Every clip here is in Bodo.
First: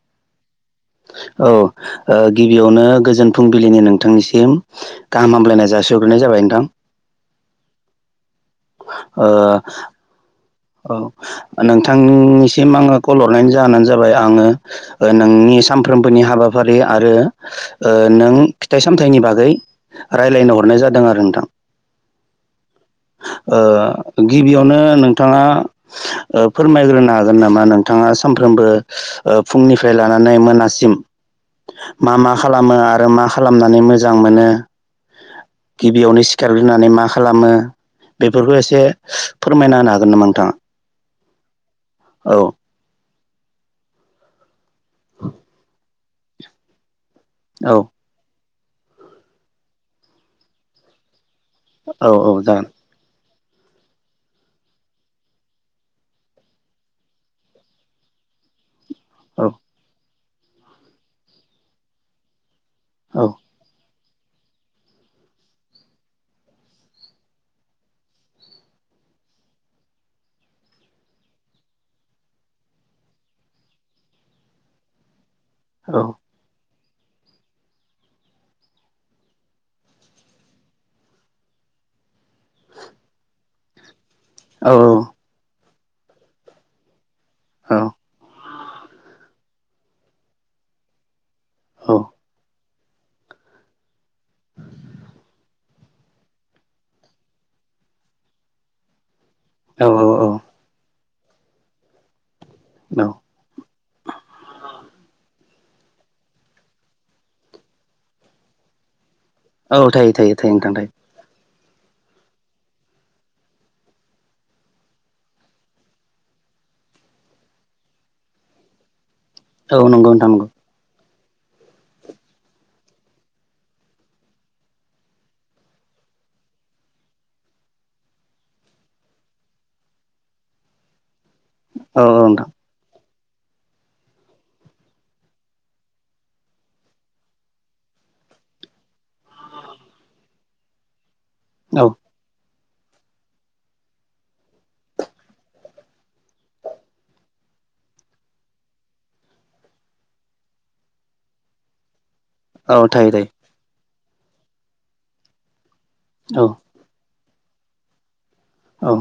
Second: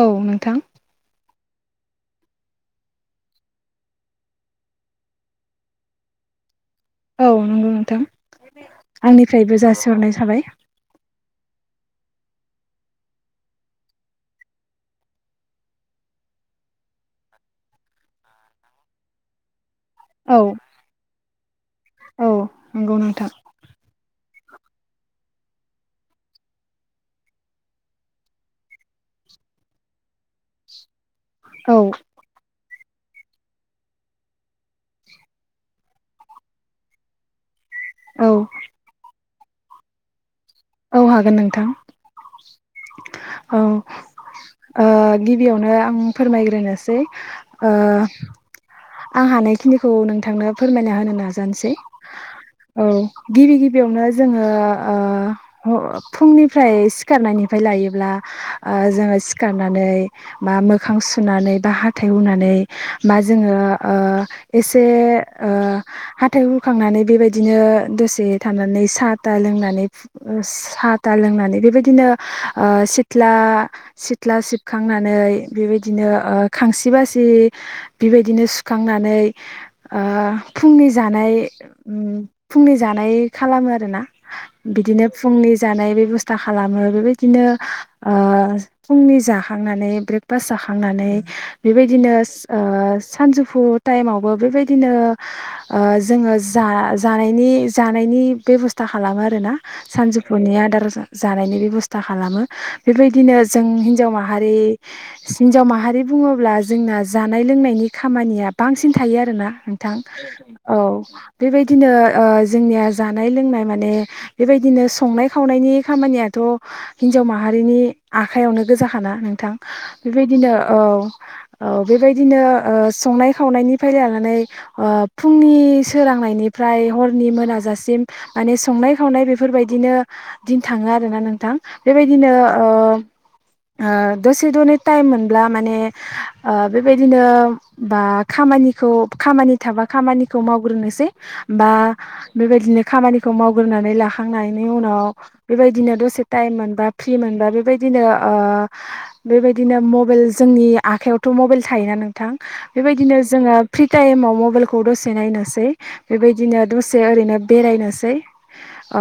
औ नोंथां औ ओ गिबियावनो गोजोन फुंबिलिनि नोंथांनिसिम गाहाम हामलायनाय जासिग्रोनाय जाबाय नोंथां। औ नंगौ नोंथां ओ आंनिफ्रायबो जासिहरनाय थाबाय। औ नोंथांनिसिम आङो कल हरनायनि जाहोनानो जाबाय आङो नोंनि सा नफ्रोमबोनि हाबाफारि आरो नों फिथाइ सामथाइनि बागै औ राय्लायनो हरनाय जादों आरो नोंथां। औ नंगौ नोंथां ओ गिबियावनो नोंथाङा फोरमायग्रोनो हागोन नामा नोंथाङा सानफ्रोमबो फुंनिफ्राय लानानै मोनासिम औ मा मा खालाम खालामो आरो मा खालामनानै मोजां मोनो? गिबियावनो सिखारग्रोनानै मा खालामो? औ बेफोरखौ एसे फोरमायना होनो हागोन नामा नोंथाङा? औ हागोन नोंथां। औ औ गिबियावनो आं फोरमायग्रोनोसै औ आं हानायखिनिखौ नोंथांनो फोरमायना होनो नाजानोसै औ जागोन औ गिबि गिबियावनो जोङो फुंनिफ्राय सिखारनायनिफ्राय लायोब्ला जोङो औ सिखारनानै बा मोखां सुनानै बा हाथाइ हनानै बा औ जोङो एसे हाथाइ हुखांनानै बेबायदिनो दसे थानानै साहा था लोंनानै साथा लोंनानै बेबायदिनो सिथ्ला सिथ्ला सिबखांनानै औ बेबायदिनो खांसि बासि बेबायदिनो सु सुखांनानै फुंनि जानाय फुंनि जानाय खालामो आरोना औ बिदिनो फुंनि जानाय बेबस्था खालामो बेबायदि बिदिनो औ फुंनि जाखांनानै ब्रेकफास्ट जाखांनानै बेबायदिनो सानजौ फु टाइमावबो बेबायदिनो जोङो जा जानायनि जानायनि बेब'स्था खालामो आरोना औ सानजौफुनि आदार जानायनि बेब'स्था खालामो। औ बेबायदिनो जों हिनजाव माहारि हिनजाव माहा रि बुङोब्ला जोंना जानाय लोंनायनि खामानिया बांसिन थायो। आरोना औ नोंथां थायो थायो थायो नोंथां औ बेबायदिनो जोंनिया जानाय लोंनाय माने बेबायदिनो संनाय खावनायनि खामानियाथ' थ' हिनजाव माहारिनि आखायावनो गोजाखाना नों थां थायो औ नंगौ नोंथां नंगौ बेबायदिनो औ-औ बेबायदिनो संनाय खावनायनिफ्राय लानानै फुंनि सोरांनायनिफ्राय हरनि मोनाजासे माने संनाय खावनाय बेफोरबायदिनो दिन थाङो आरोना नों थां औ बेबायदिनो नोंथां दसे दनै टाइम मोनब्ला माने ओ बेबायदिनो बा खामानिखौ खामानि थाबा खामानिखौ मावग्रोनोसै बा बेबायदिनो खामानिखौ मावगनानै लाखांनायनि उनाव बेबायदिनो दसे टाइम मोनबा फ्रि मोनबा बेबायदि बिदिनो बेबायदिनो मबाइल जोंनि आखाइयावथ' मबाइल थायोना नोंथां। औ औ थायो बेबायदिनो थायो जोङो फ्रि टाइमाव मबाइलखौ दसे नायनोसै औ बेबायदिनो दसे ओरैनो बेरायनोसै औ अ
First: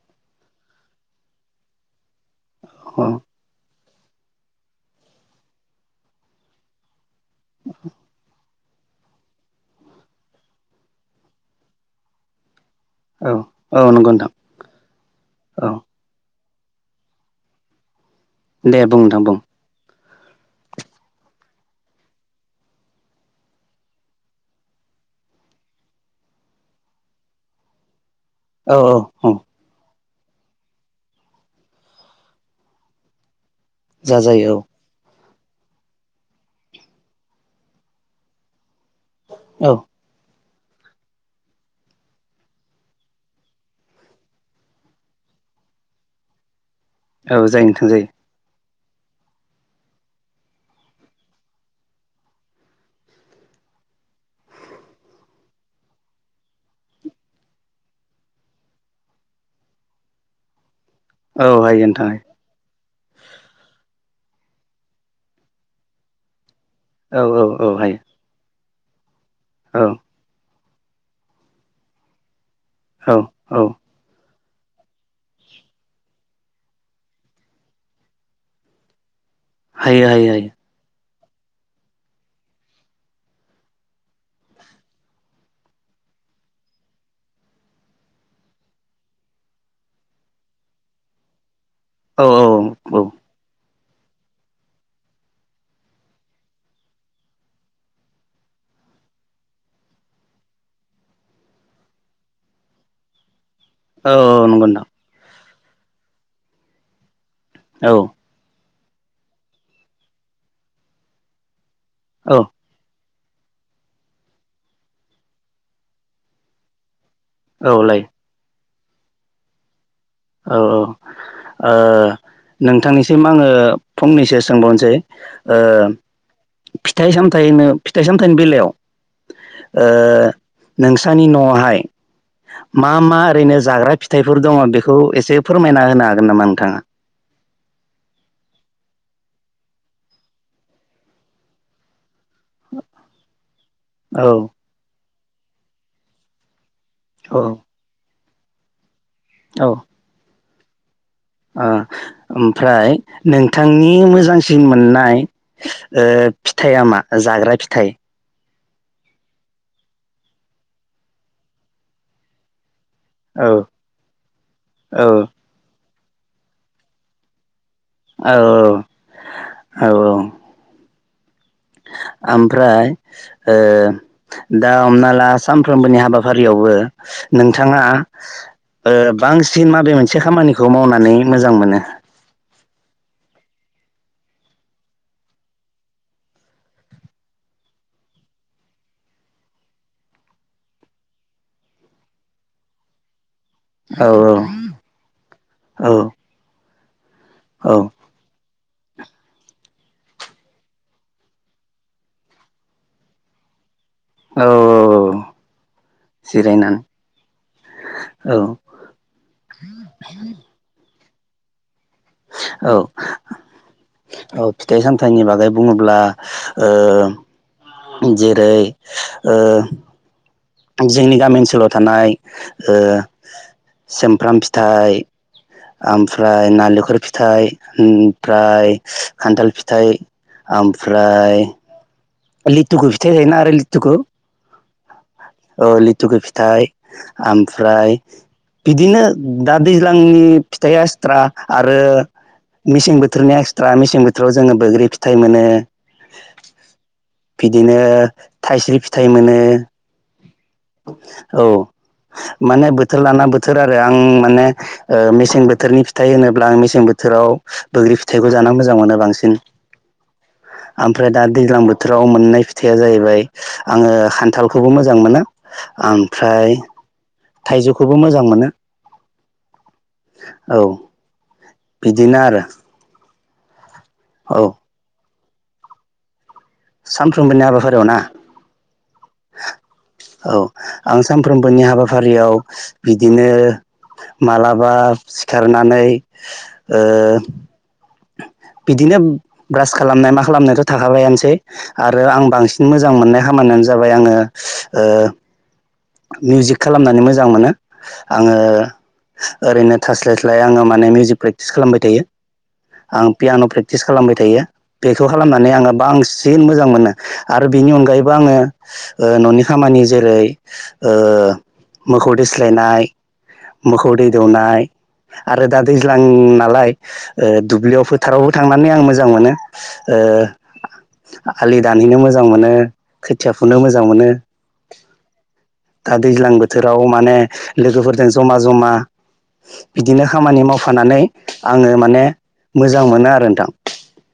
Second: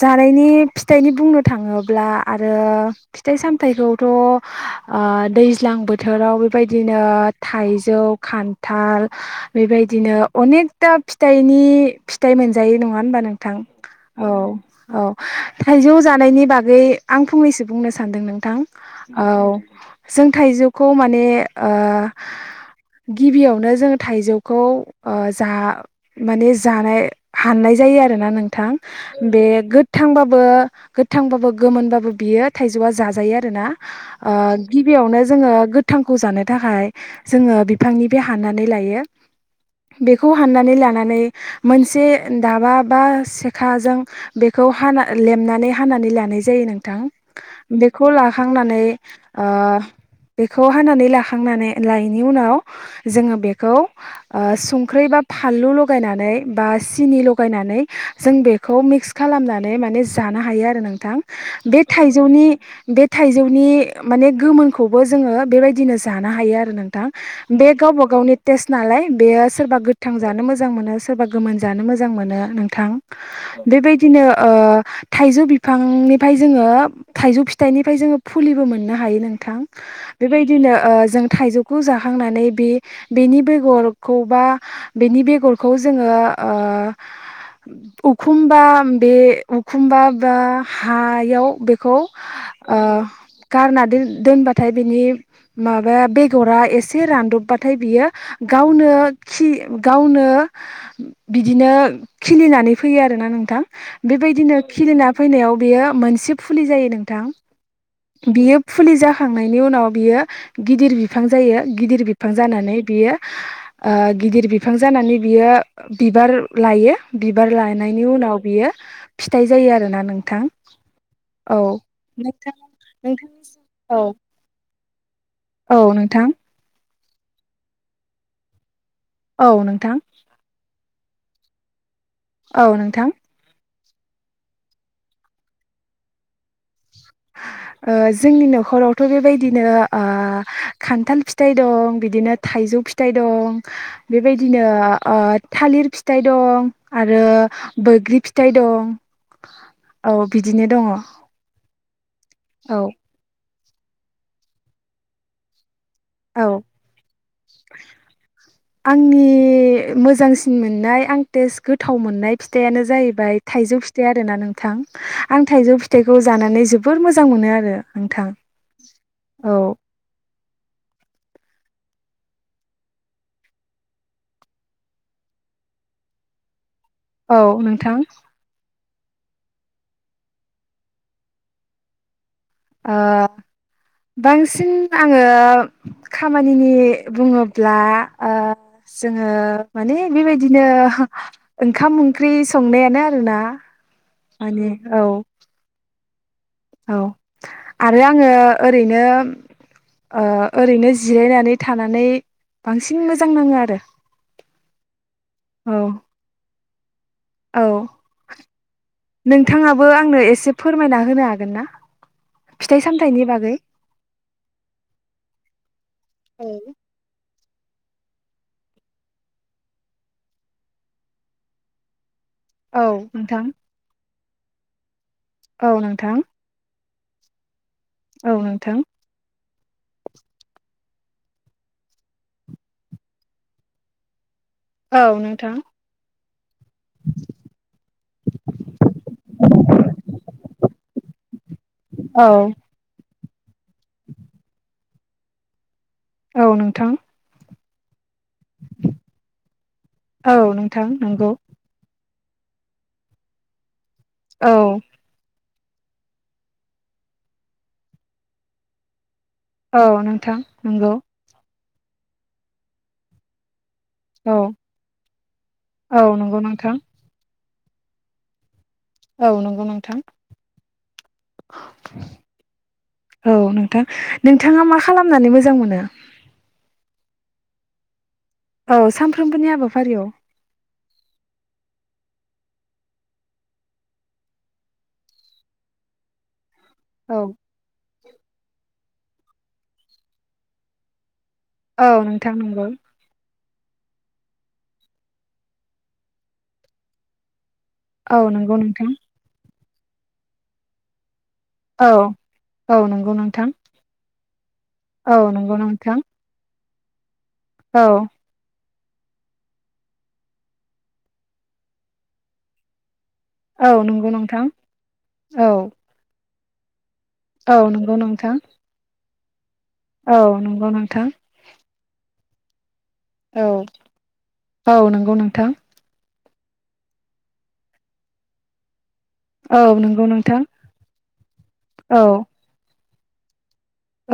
जानायनि फिथाइनि बुंनो थाङोब्ला आरो औ फिथाइ सामथाइखौ थ' दैज्लां बोथोराव बेबायदिनो थाइजौ खान थाल बेबायदिनो अनेकथा फिथनि फिथाइ मोन जायो नङा होनबा औ नोंथां नंगौ नोंथां औ औ औ जानायनि बाग गै आं फंनैसो बुंनो सानदों नोंथां दे बुं नोंथां औ बुं जों थाइजौखौ माने ओ [inaudible] गिबियावनो जों थाइजौखौ ओ जा माने जानाय हाननाय जायो आरो आरोना नोंथां औ औ औ बे गो थांबाबो गोथांबाबो गोमोनबाबो बियो थाइजौआ जाजायो रोना जा ओ जायो गिबियावनो जोङो गोथांखौ जानो थाखाय जोङो बिफांनिफाय हानानानै लायो औ औ बेखौ हाननानै लानानै मोनसे दाबा बा सिखाजों बेखौ हाना लेब नानै हानानै लानाय जायो नों थां औ जायो नोंथां बेखौ जायो लाखांनानै ओ बेखौ हानानै लाखांनानै लायनि उनाव जोङो बेखौ ओ संख्रै बा फानलु लगायनानै बा सिनि लगायनानै जों बेखौ मिक्स खालामनानै माने जानो हायो आरो नों थां औ बे हायो नोंथां थाइजौनि बे थाइजौनि माने गोमोनखौबो जोङो बेबायदिनो जानो हायो आरो नोंथां हायो औ बे औ गावबा हायो गावनि टेस नालाय बेयो सोरबा औ गोथां जानो मोजां मोजां मोनो सोरबा गोमोन जानो मोजां मोनो नोंथां औ बेबायदिनो ओ थाइजौ बिफांनिफ्राय जोङो थाइजौ फिथाइनिफ्राय जोङो फुलिबो मोननो हायो नों थां हायो हायो हायो बेबायदिनो ओ जों थाइजौखौ जाखांनानै बे बेनि बेगरखौ बा बेनि बेगरखौ जोङो ओ एखुमबा बे एखमबा बा हायाव बे खौ औ ओ औ गारना दोन दोनबाथाय बेनि माबा बे गरा एसे रानदबबाथाय बियो गावनो खि गावनो बिदिनो खिलिनानै फैयो आरोना नोंथां औ बेबायदिनो नंगौ खिलिना फैनायाव बियो मोनसे फुलि जायो नोंथां नोंथां औ बियो फुलि जाखांनायनि उनाव बियो गिदिर बिफां जायो गिदिर बिफां जानानै बियो ओ गिदिर बिफां जानानै बियो बिबार लायो बिबार औ औ लायो लानायनि उनाव बियो फिथाइ जायो आरोना नों औ औ ओ नोंथां नोंथांनिसिम आङो फंनैसो सोंबावनोसै ओ औ नोंथां फिथाइ सामथायनो फिथाइ सामथायनि बेलायाव औ ओ नोंथां नोंसानि नआवहाय औ मा नोंथां मा ओरैनो जाग्रा फिथाइफोर दङ बे बेखौ एसे फोरमायना होनो हागोन नामा नोंथाङा ओ जोंनि न'खरावथ'बेबायदिनो ओ खान्थाल फिथाइ दं बिदिनो थाइजौ फिथाइ दं औ बेबायदिनो ओ थालिर फिथाइ दं आरो औ बैग्रि फिथाइ दं औ बिदिनो दङ ओ औ ओमफ्राय नोंथांनि मोजांसिन मोननाय ओ औ फिथाया मा जाग्रा फिथाइ आंनि मोजांसिन मोननाय आं टेस्ट गोथाव मोननाय फिथायानो जाहैबाय औ थाइजौ फिथाइ आरोना नोंथां औ औ आं थाइजौ फिथाइखौ जानानै जोबोर मोजां मोनो आरो नोंथां औ औ [inaudible] ओमफ्राय ओ दा हमना ला सानफ्रोमबोनि हाबाफारियावबो औ नोंथाङा नोंथां ओ बांसिन माबे मोनसे खामानिखौ मावनानै मोजां मोनो ओ बांसिन आङो खामानिनि बुङोब्ला जोङो माने बेबायदिनो ओंखाम ओंख्रि संनायानो आरोना। औ माने औ औ औ औ औ आरो आङो ओरैनो ओ ओरैनो जिरायनानै थानानै बांसिन मोजां नाङो आरो। औ औ जिरायनानै औ औ नोंथाङाबो आंनो एसे फोरमायना होनो हागोन ना औ फिथाइ सामथाइनि बागै औ फिथाइ सामथाइनि बागै बुङोब्ला ओ जेरै जोंनि गामि ओनसोलाव थानाय औ नोंथां प्लाम फिथाइ औ नोंथां ओमफ्राय नालेंखर फिथाइ औ ओमफ्राय नोंथां खान्थाल फि फिथाइ ओमफ्राय लिथुखौ फिथाइ थायोना आरो लिथुखौ औ नोंथां औ लिथुखौ फिथाइ ओमफ्राय बिदिनो दा दैज्लांनि फिथाइ एस्थ्रा आरो औ मेसें बोथोर बोथोरनि एक्सट्रा मेसें बोथोराव जो बैग्रि फिथाइ मोनो। औ नोंथां बिदिनो थाइस्रि फिथाइ मोनो। औ नोंथां नंगौ औ माने बोथोर लाना बोथोर आरो आं माने औ मेसें बो थोरनि फिथाइ होनोब्ला आं मेसें बोथोराव बैग्रि फिथाइखौ जानो मोजां मोनो बांसिन। औ नोंथां नंगौ ओमफ्राय दा दैज्लां बो थोराव मोननाय फिथाइया जाहैबाय आङो औ खान्थालखौबो मोजां मोनो औ नंगौ ओमफ्राय नोंथां थाइजौखौबो मोजां मोनो। औ नंगौ नोंथां औ बिदिनो आरो औ नोंथां औ नोंथाङा मा खालामनानै मोजां मोनो। सानफ्रोमबोनि हाबाफारियाव ना? औ सानफ्रोमबोनि हाबाफारियाव औ आं सानफ्रोमबोनि हाबाफारियाव बिदिनो मालाबा सिखारनानै औ बिदिनो ब्रास खालामनाय मा खालामनायाथ' थाखाबायानोसै औ आरो आं नोंथां बांसिन नंगौ मोजां मोननाय खामानियानो जाबाय आङो मिउजिक खालामनानै मोजां मोनो। औ आङो नंगौ नोंथां ओरैनो थास्लायस्लाय आङो माने मिउजिक प्रेक्टिस खालामबाय औ थायो। औ आं नंगौ पियान' नोंथां प्रेक्टिस खालामबाय थायो बेखौ औ खालामनानै नंगौ आङो नोंथां बांसिन मोजां मोनो। आरो बिनि औ अनगायैबो आङो न'नि खामानि जेरै मोखौ दोस्लायनाय औ मोखौ दै नंगौ नोंथां दौनाय आरो औ दा दैज्लां नालाय। औ दुब्लियाव नंगौ फोथारावबो नोंथां थांनानै आं मोजां मोनो। औ नंगौ नोंथां आलि दानहैनो मोजां मोनो। खोथिया औ फुनो मोजां मोनो। औ नंगौ नोंथां दा दैज्लां बोथोराव माने लोगोफोरजों जमा जमा औ बिदिनो नंगौ नोंथां खामानि मावफानानै आङो औ माने मोजां मोजां मोनो आरो नोंथां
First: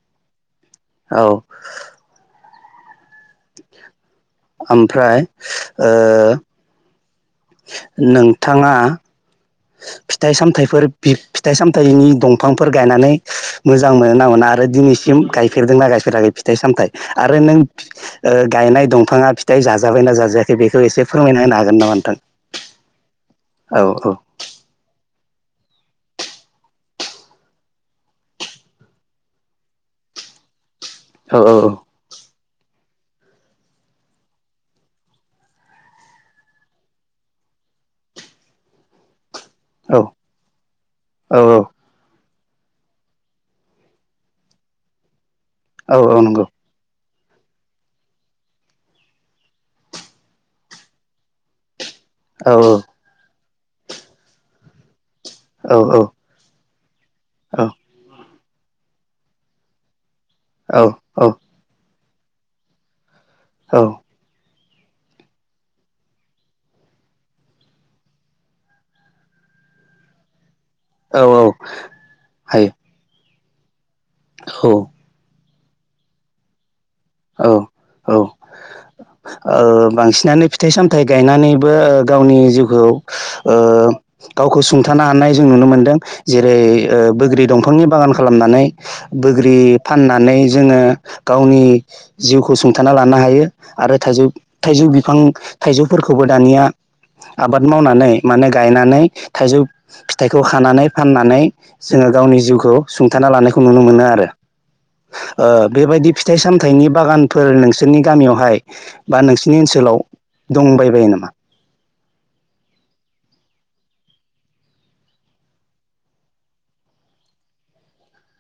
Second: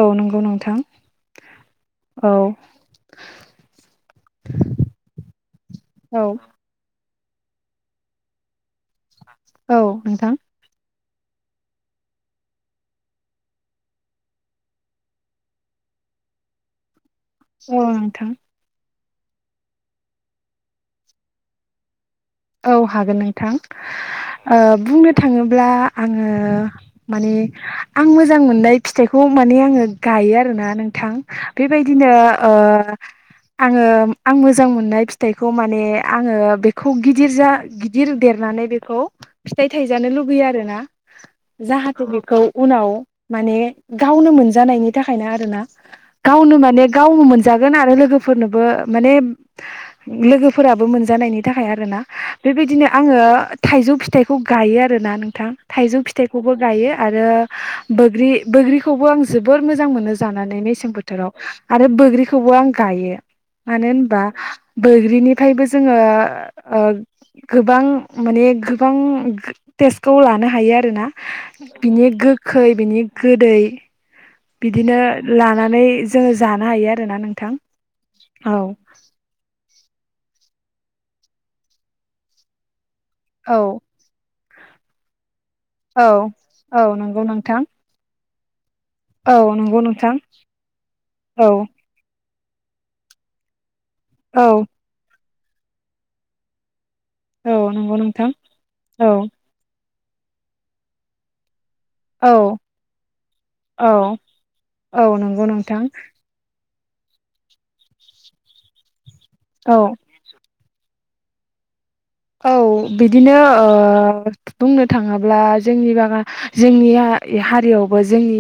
औ नंगौ नोंथां औ औ ओमफ्राय ओ औ नोंथाङा। औ नोंथां फिथाइ सामथाइफोर फिथाइ सामथाइनि दंफांफोर गायनानै मोजां मोनो ना मोना आरो दिनैसिम गायफेरदोंना गाय। बोथोरारि फिथाइ सामथाय आरो नों औ नोंथां गायनाय दं बिफाङा फिथाइ जाजाबायना जाजायाखै बेखौ एसे फोरमायना होनो हागोन नामा नोंथां औ हागोन नोंथां। औ औ बुंनो थाङोब्ला आङो माने आं मोजां मोननाय फिथाइखौ। माने आङो गायो आरोना नोंथां औ बेबायदिनो आङो आं मोजां मोननाय फिथाइखौ माने आङो बेखौ गिदिर। गिदिर जा गिदिर देरनानै बेखौ। फिथाइ औ थाइजानो लुबैयो आरोना औ औ जाहाथे बेखौ उनाव माने गावनो मोनजानायनि थाखायनो आरोना औ औ नंगौ गावनो माने गावनो मोनजागोन आरो लोगोफोरनोबो माने लोगोफोराबो मोनजानायनि थाखाय आरोना औ बेबायदिनो आङो थाइजौ फिथाइखौ गायो आरोना नोंथां औ औ औ थाइजौ फिथाइखौबो गायो। आरो औ बोग्रि बोग्रिखौबो आं जोबोर मोजां मोनो। जानानै मेसें औ बोथोराव आरो बैग्रिखौबो आं गायो औ मानो होनबा? बैग्रिनिफ्रायबो जोङो गोबां माने गोबां टेस्टखौ लानो हायो। आरोना औ औ बिनि गोखै हायो बिनि गोदै बिदिनो लानानै जोङो जानो हायो आरोना औ नोंथां औ। ओ बांसिनानो फिथाइ सामथाइ गायनानैबो गावनि जिउखौ। ओ औ गावखो सुंथानो हानाय जों नुनो मोन्दों औ जेरै औ नंगौ बोग्रि नोंथां दंफांनि बागान खालामनानै। औ बोग्रि नंगौ नोंथां फाननानै जोङो औ गावनि जिउखौ सुंथाना लानो हायो। आरो थाइजौ औ थाइजौ बिफां थाइजौफोरखौबो दानिया औ आबाद नंगौ मावनानै नोंथां माने गायनानै औ थाइजौ फिथाइखौ खानानै फाननानै। जोङो औ गावनि जिउखौ सुंथाना लानायखौ नुनो औ मोनो आरो औ नंगौ नोंथां बेबायदि फिथाइ सामथाइनि बागानफोर नोंसोरनि गामियावहाय बा नोंसिनि औ ओनसोलाव दंबाय बायो नामा औ बिदिनो बुंनो थाङोब्ला जोंनि बा जोंनिया। हारियावबो जोंनि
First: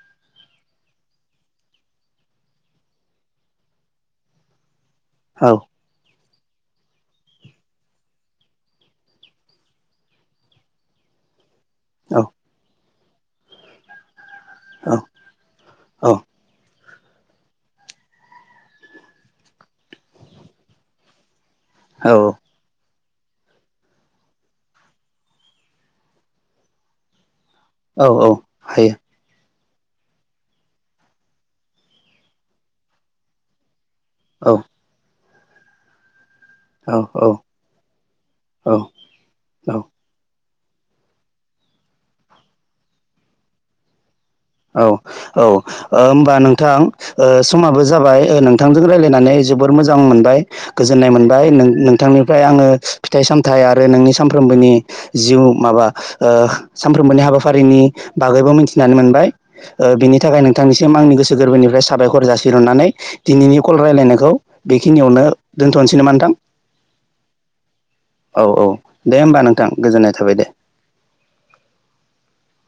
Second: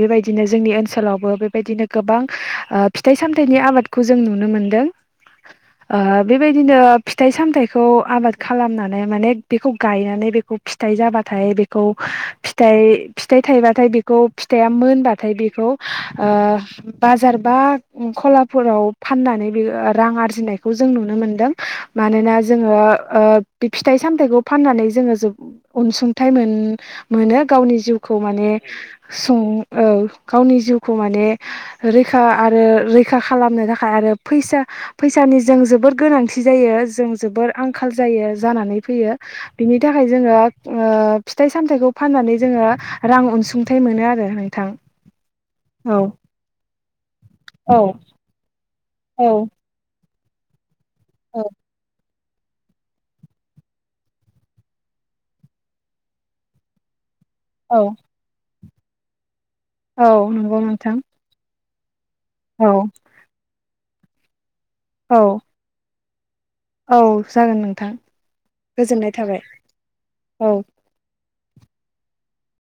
बेबायदिनो जोंनि ओनसोलावबो बेबायदिनो गोबां फिथाइ साम सामथाइनि आबादखौ जों नुनो मोनदों औ बेबायदिनो फिथाइ सामथाइखौ आबाद खालामनानै माने बेखौ गायनानै बेखौ फिथाइ जाबाथाय बे खौ औ फिथाइ फिथाइ थायबाथाय बेखौ फिथाया औ मोनबाथाय बेखौ ओ औ बाजार बा खलाफोराव फाननानै बे रां आरजिनायखौ जों नुनो मोनदों मानोना औ जोङो। बे ओ फिथाइ सामथाइखौ फाननानै जोङो जोबो अनसुंथाइ मोन मोनो। गावनि औ जिउखौ औ माने हायो सं औ गावनि जिउखौ माने रैखा आरो रैखा खालामनो थाखाय। आरो औ फैसा फैसानि जों जोबोर गोनांथि जायो औ जों औ जोबोर आं जायो जानानै औ फैयो बिनि औ थाखाय जोङो। ओ फिथाइ सामथाइखौ फाननानै जोङो रां अनसुंथाइ मोनो आरो नोंथां औ-औ औ होमबा नोंथां औ समाबो जाबाय नोंथांजों रायलाय नानै औ जोबोर मोजां मोनबाय गोजोननाय मोनबाय नोंथांनि फ्राय आङो फिथाइ सामथाइ आरो नोंनि सानफ्रामबोनि जिउ माबा ओ सानफ्रोमबोनि हाबा। फारिनि औ बागैबो मिथिनानै मोनबाय औ बिनि थाखाय नंगौ नोंथां नोंथांनिसिम आंनि गोसो गोरबोनिफ्राय साबायखर औ जासिहरनानै दिनैनि कल रायलायनायखौ बेखिनियावनो औ दोन्थ'सैनो नोंथां। औ जागोन नोंथां औ-औ गोजोननाय दे होमबा थाबाय नोंथां गोजोननाय थाबाय दे औ